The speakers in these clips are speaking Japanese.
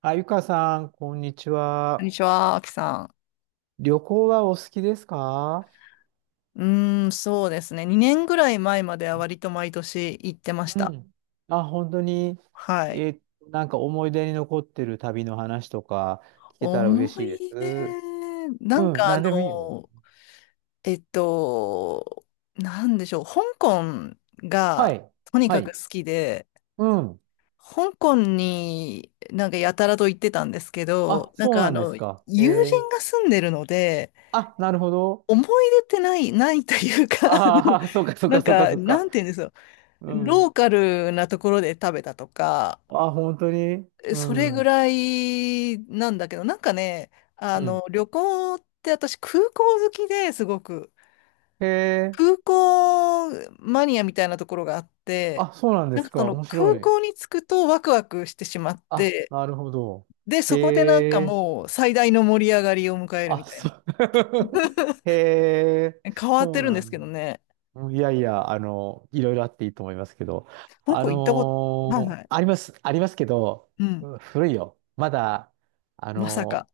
あ、ゆかさん、こんにちこんは。にちは、あきさ旅行はお好きですか？ん。うーん、そうですね。2年ぐらい前までは割と毎年行ってましうた。ん。あ、本当に、はい。えーなんか思い出に残ってる旅の話とか聞けたら嬉思しいでい出、す。なうんかん、あなんでもいいよ。の、えっと、なんでしょう。香港はがい。とにはかくい。好きで、うん。香港になんかやたらと行ってたんですけあ、ど、なんそうかあなんですの、か。友ー、人が住んでるので、あ、なるほど。思い出ってない、ないというか、あのああ、そうか、そうなか、んそうか、か、そうなか。んて言うんですよ。うロん。ーカルなところで食べたとか、あ、本当に、うそれぐん。らいなんだけど、なんかね、あうん。の、旅行って私空港好きですごく、へえ。空港マニアみたいなところがあって、あ、そうなんでなんすかそか。の面白空い。港に着くとワクワクしてしまっあ、て、なるほど。で、そこでなんかへえ。もう最大の盛り上がりを迎えるあ、みたいそな。う。へ え、変わっそてうるんなですけんどだ。ね。うん、いやいや、いろいろあっていいと思いますけど、香港行ったこと、はいはい。あります、ありますけど、うん。うん、古いよ。まだ、あまさのか。ー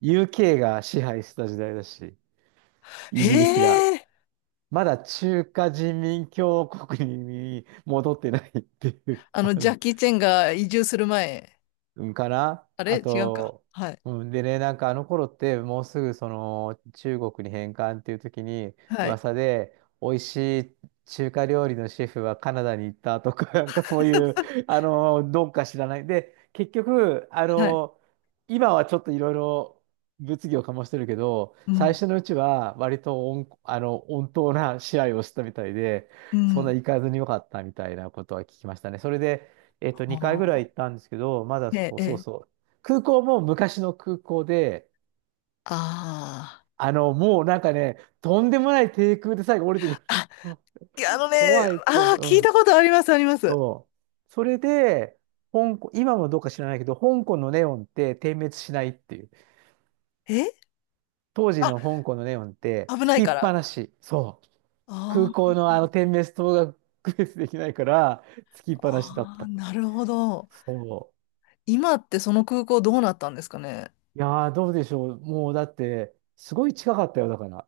UK が支配してた時代だし、イギリスが。へえ。まだ中華人民共和国に戻ってないっていう、あの、ジャッキー・チェンが移住する前。うんかな。あれあ違うか。と、はい。うん、でね、なんかあの頃ってもうすぐその中国に返還っていう時にはい。噂で美味しい中華料理のシェフはカナダに行ったとか、なんかそういう、どうか知らない。で、結局、はい。今はちょっといろいろ物議を醸してるけど、う最ん。初のうちは割と温、あの、温当な試合をしたみたいで、うそんなん。行かずによかったみたいなことは聞きましたね。それであ2回ぐらい行ったんですけど、まだーえそうえ、えそうえ。そう。空港も昔の空港で、あもうなんかね、とんでもない低空で最後降りてくる。あ。あ、うん、いやあのね、怖い、怖あい。あ、う聞いん。たことあります、あります。そう。それで、香港、今もどうか知らないけど、香港のネオンって点滅しないっていう。え当時あ、の香港のネオンって危つないきっから。ぱなし。そう。空あ港ーのあの点滅灯が区別できないから、つきっぱなしだっあた。ー、なるほど。そ今ってその空港どうなったんですかね。う。いやー、どうでしょう。もうだって、すごい近かったよ、だから。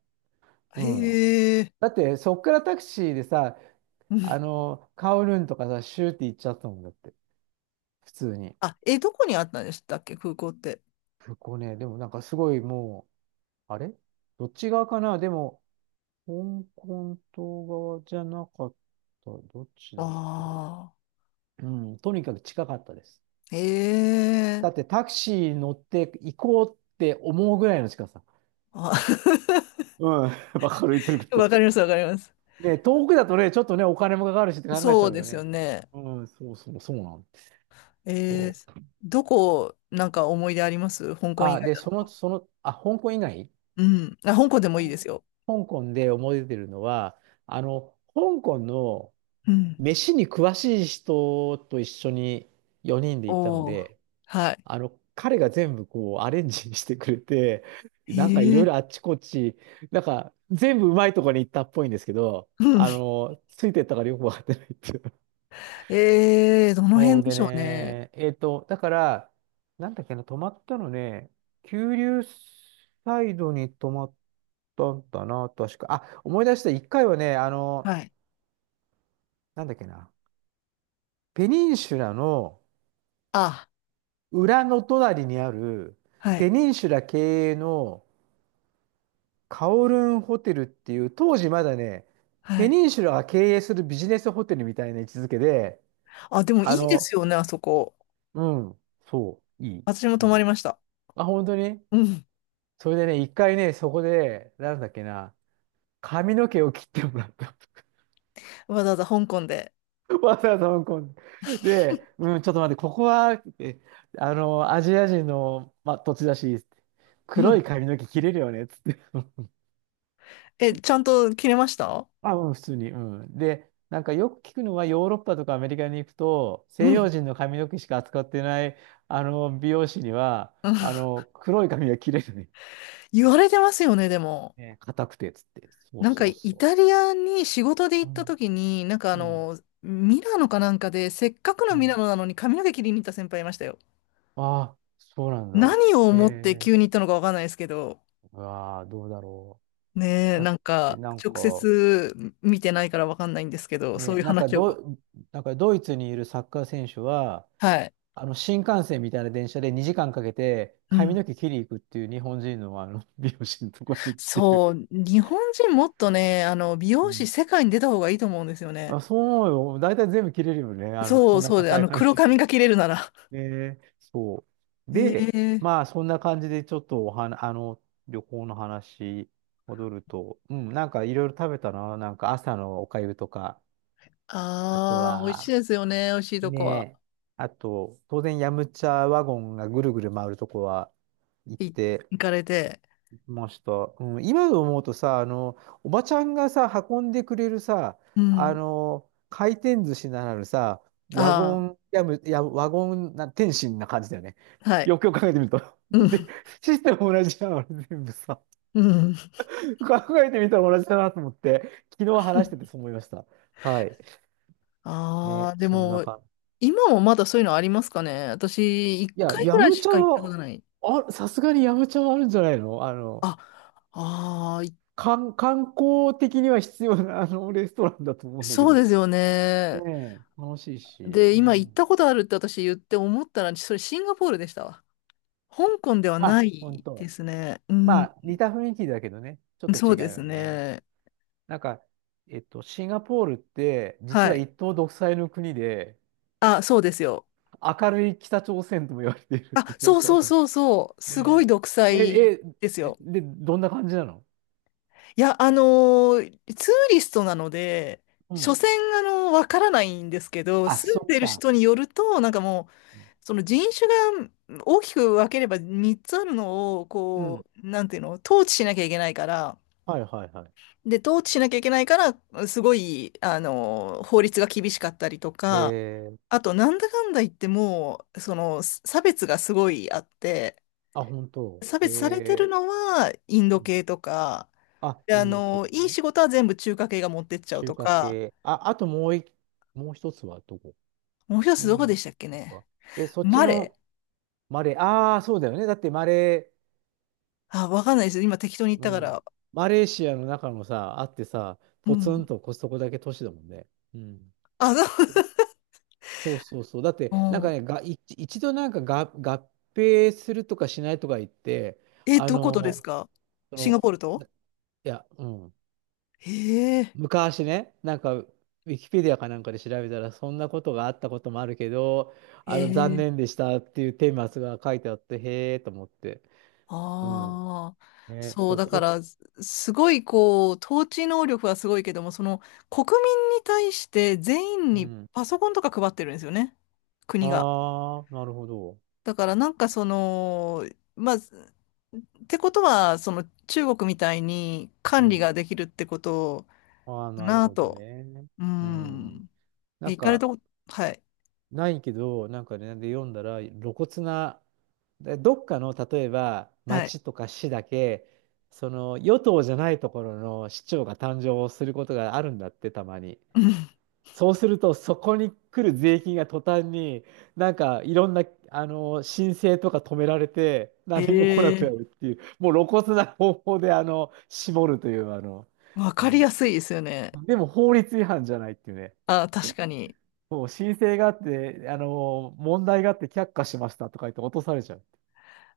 うん。へえ。だって、そっからタクシーでさ、うんカオルンとかさ、シューって行っちゃったもんだって。普通に。あ、え、どこにあったんでしたっけ、空港って。そこね、でもなんかすごい、もう、あれ、どっち側かな？でも、香港島側じゃなかった。どっちだっけ？ああ。うん、とにかく近かったです。へだってえ。タクシー乗って行こうって思うぐらいの近さ。あ うん、わかる、言ってるこわかと。ります、わかります。ね、遠くだとね、ちょっとね、お金もかかるしって考えちそゃううでよすよね。ね。うん、そうそう、そうなんです。えそー、う。どこ、なんか思い出あります香港以あ、外で、だその、と。その、あ、香港以外。うん。あ、香港でもいいおですよ。香港で思い出てるのは、香港のうん。飯に詳しい人と一緒に4人で行ったのおおで、はい。彼が全部こうアレンジしてくれて、へなんかいろえ。いろあっちこっち、なんか全部うまいところに行ったっぽいんですけど、うん。ついてったからよくわかってないっていう。えー、どのそ辺うででしょうね。ね、だから、なんだっけな、泊まったのね、九龍サイドに泊まっだったな、確か。あ、思い出した、一回はね、はい。なんだっけな、ペニンシュラのあ、裏の隣にある、はい。ペニンシュラ経営のカオルンホテルっていう、当時まだね、はペい。ニンシュラが経営するビジネスホテルみたいな位置づけで、あ、でもいあいですの、よね、あそこ。うん、そう、いい。私もう泊まりん。ました。あ、本当に。うん。それでね、一回ね、そこで、なんだっけな、髪の毛を切ってもらった。わざわざ香港で。わざわざ香港で。うん、ちょっと待って、ここは、ってアジア人の、まあ、土地だし、う黒いん。髪の毛切れるよね、つって。え、ちゃんと切れましたあ、うん、普通に。うん。で、なんかよく聞くのは、ヨーロッパとかアメリカに行くと、西う洋ん。人の髪の毛しか扱ってない、美容師には、うん黒い髪が切れるね。言われてますよね、でも。ね、硬くて、つって。そうなんかそうイそタリアに仕事で行う。うったん、時に、なんかあうん、の、ミラノかなんかで、せっかくのうミラん。ノなのに髪の毛切りに行った先輩いましたよ。ああ、そうなんだ。何をへ思ってえ。急に行ったのかわかんないですけど、うわあ、どうだろねう。え、だっなんて、かなん直か、接見てないからわかんないんですけど、そういね、う話を。なんかドイツにいるサッカー選手は、はい。新幹線みたいな電車で2時間かけてう髪ん。の毛切り行くっていう日本人の、美容師のとこに行くっていう。そう、日本人もっとね、あの、美う容師ん。世界に出た方がいいと思うんですよね。あ、そう思うよ。大体全部切れるよね。そこうんなそうで、あ硬いの、髪。黒髪が切れるなら。ね、そう。で、ええまあそんな感じでちょっとおはな、あの、旅行の話戻ると、うん、なんかいろいろ食べたな。なんか朝のおかゆとか、あとああー、美味しいは、ですよね、美味しいとねこは。え。あと、当然、ヤムチャワゴンがぐるぐる回るとこは行っいて行かれて。ました。うん、今思うとさ、おばちゃんがさ、運んでくれるさ、うん。回転寿司ならぬさ、あワゴンな、天津な感じだよね。あ、はい。よくよく考えてみると。うで、ん。システム同じじゃん、あれ全部さ。うん。考えてみたら同じだなと思って、昨日話しててそう思いました。はい。あね、あ、でそんなも、感じ。今もまだそういうのありますかね。私、一いや、回ヤぐらいムしチャか行ったことは、ない。あ、さすがにヤムチャはあるんじゃないの？あ、ああ、い観光的には必要な、レストランだと思うんだけそうど。ですよね。ねえ、楽しいし。で、う今行ったん。ことあるって私言って思ったら、それシンガポールでしたわ。香港ではなあ、本いで当。すね。うまん、あ、似た雰囲気だけどね、ちょっとそ違ううですよね。ね。なんか、シンガポールって、実ははい。一党独裁の国で、あ、そうですよ。明るい北朝鮮とも言われているっあ、てよそうくわそうかる。そうそう。すごいね独え裁え、ですよ。で、どんな感じなの？いや、ツーリストなので、う所ん。詮、わからないんですけど、あ、住んそっでるか。人によると、なんかもう、うん。その人種が大きく分ければ3つあるのを、うこん、う、なんていうの、統治しなきゃいけないから、はいはいはい。で、統治しなきゃいけないから、すごい、法律が厳しかったりとえか、ー、あと、なんだかんだ言ってもう、その、差別がすごいあって、あ、本当。差別されてるえのは、インー、うドん。系とか、あ、で、イあンド系の、いいね。仕事は全部中華系が持ってっちゃう中と華か、系。あ、あと、もう一つはどこ？もう一つイどこでンしたっけドね。か。え、そっちマレの？ーマレー、ああ、そうだよね。だってマレあ、わかんないです。今適当に言っー、たかうん。ら。マレーシアの中のさ、あってさ、うポツンん。とコストコだけ都市だもんね。うん。あ、そう。そそうそうそう。だっ て、うなんかんね、一度なんかが合併するとかしないとか言って、え、あどことですの、かそシンガポの、ールといや、うん。へえ、昔ね、なんか、ウィキペディアかなんかで調べたら、そんなことがあったこともあるけど、へ残え。念でしたっていう顛末が書いてあって、へえと思って。うん。ああ。ね、そう、そだかこ、ら、すすごい、こう、統治能力はすごいけども、その、国民に対して全員うにん。パソコンとか配ってるんですよね。国が。ああ、なるほど。だから、なんかその、まあ、ってことは、その中国みたいにう管理ん。ができるってことああ、かなるなほどと。ね。ううん。ん。なえん行かれか、たこと、はい。ないけど、なんかね、で読んだら、露骨な、でどっかの、例えば、はい。町とか市だけ、その、与党じゃないところの市長が誕生することがあるんだって、たまに。うんそうすると、そこに来る税金が途端に、なんかいろんな、申請とか止められて、何も来なくなえるっえていう、もう露骨な方法で、絞るという、わうかりん。やすいですよね。でも法律違反じゃないっていうね。あ、確かに。だって、問題があって却下しましたとか言って落とされちゃう。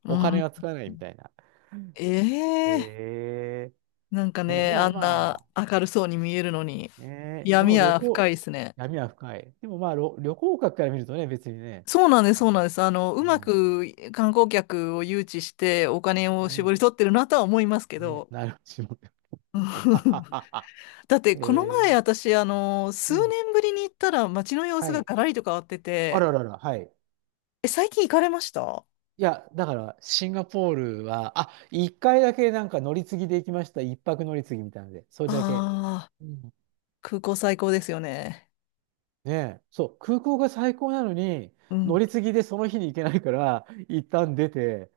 うお金ん。がつかないみたいな。えええなんかーね、ね、であもんなま明るそうに見えるのに、あ、ね、でも闇旅は深行、いですね。闇は深い。でもまあ、旅行客から見るとね、別にね、そうなんです、あそうなんの、です。あの、ううまん、く観光客を誘致してお金を絞ねり取ってるなとは思いますけね、ど。なるしも。だってえこの前ー、私、あの、う数ん。年ぶりに行ったら街の様子はがい。ガラリと変わってあて、ららら、はい。え、最近行かれましたあいや、だから、シンガポールは、あ、一回だけなんか乗り継ぎで行きました。一泊乗り継ぎみたいなので、それだけ。あうん、ー、空港最高ですよね。ねえ、そう、空港が最高なのに、う乗ん。り継ぎでその日に行けないから、一旦出て、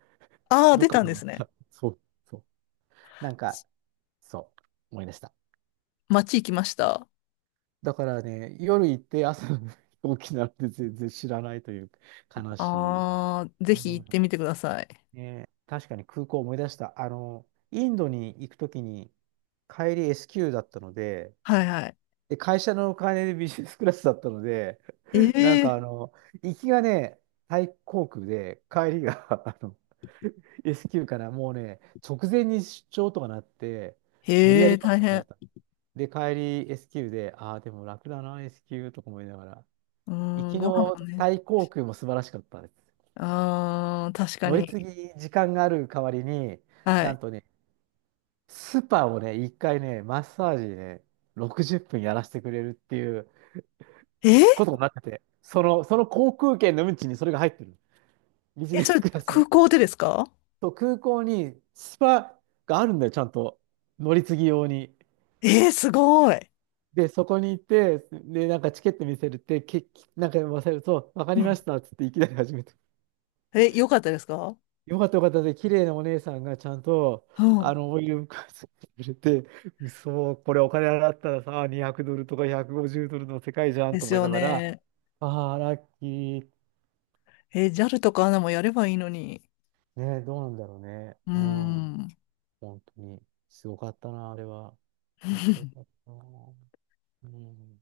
ああ、どっ出かたん泊でまっすね。た。そう、そう。なんか、そう、思い出した。街行きました。だからね、夜行って朝の飛行機なんて全然知らないという悲しい。ああ、ぜうひ行ってん、みてください。ね、確かに空港を思い出した。インドに行くときに、帰り S q だったので、はいはい。で、会社のお金でビジネスクラスだったので、なんかええ行きがね、タイ航空で、帰りが S q からもうね、直前に出張とかなって、無理やへえ、り取っ大てもらっ変。た。で、帰り S q で、ああ、でも楽だな、S q とか思いながら。うー行ん、きご飯のもね。タイ航空も素晴らしかったです。ああ、確か乗りに。継ぎ時間がある代わりに、はない。んとね、スパをね、一回ね、マッサージね、60分やらせてくれるっていうえことーになってて、その航空券の運賃にそれが入ってる。ビジえ、ネそれスクラスの。空港でですかそう、空港にスパがあるんだよ、ちゃんと。乗り継ぎ用に。えー、すごい。で、そこに行って、で、なんかチケット見せるって、なんか忘れると、わかうりまん。したっつっていきなり始めて、え、良かったですかよかった、よかった、で、綺麗なお姉さんがちゃんと、うん。オイル浮かせてくれて、嘘、これお金払ったらさ、200ドルとか150ドルの世界じゃんでとす思いよながら、ね。ああ、ラッキー。えー、JA とか ANA もやればいいのに。ね、どうなんだろうね。うーうん。ん。本当に。すごかったな、あれは。気持ちよか ったな。うん。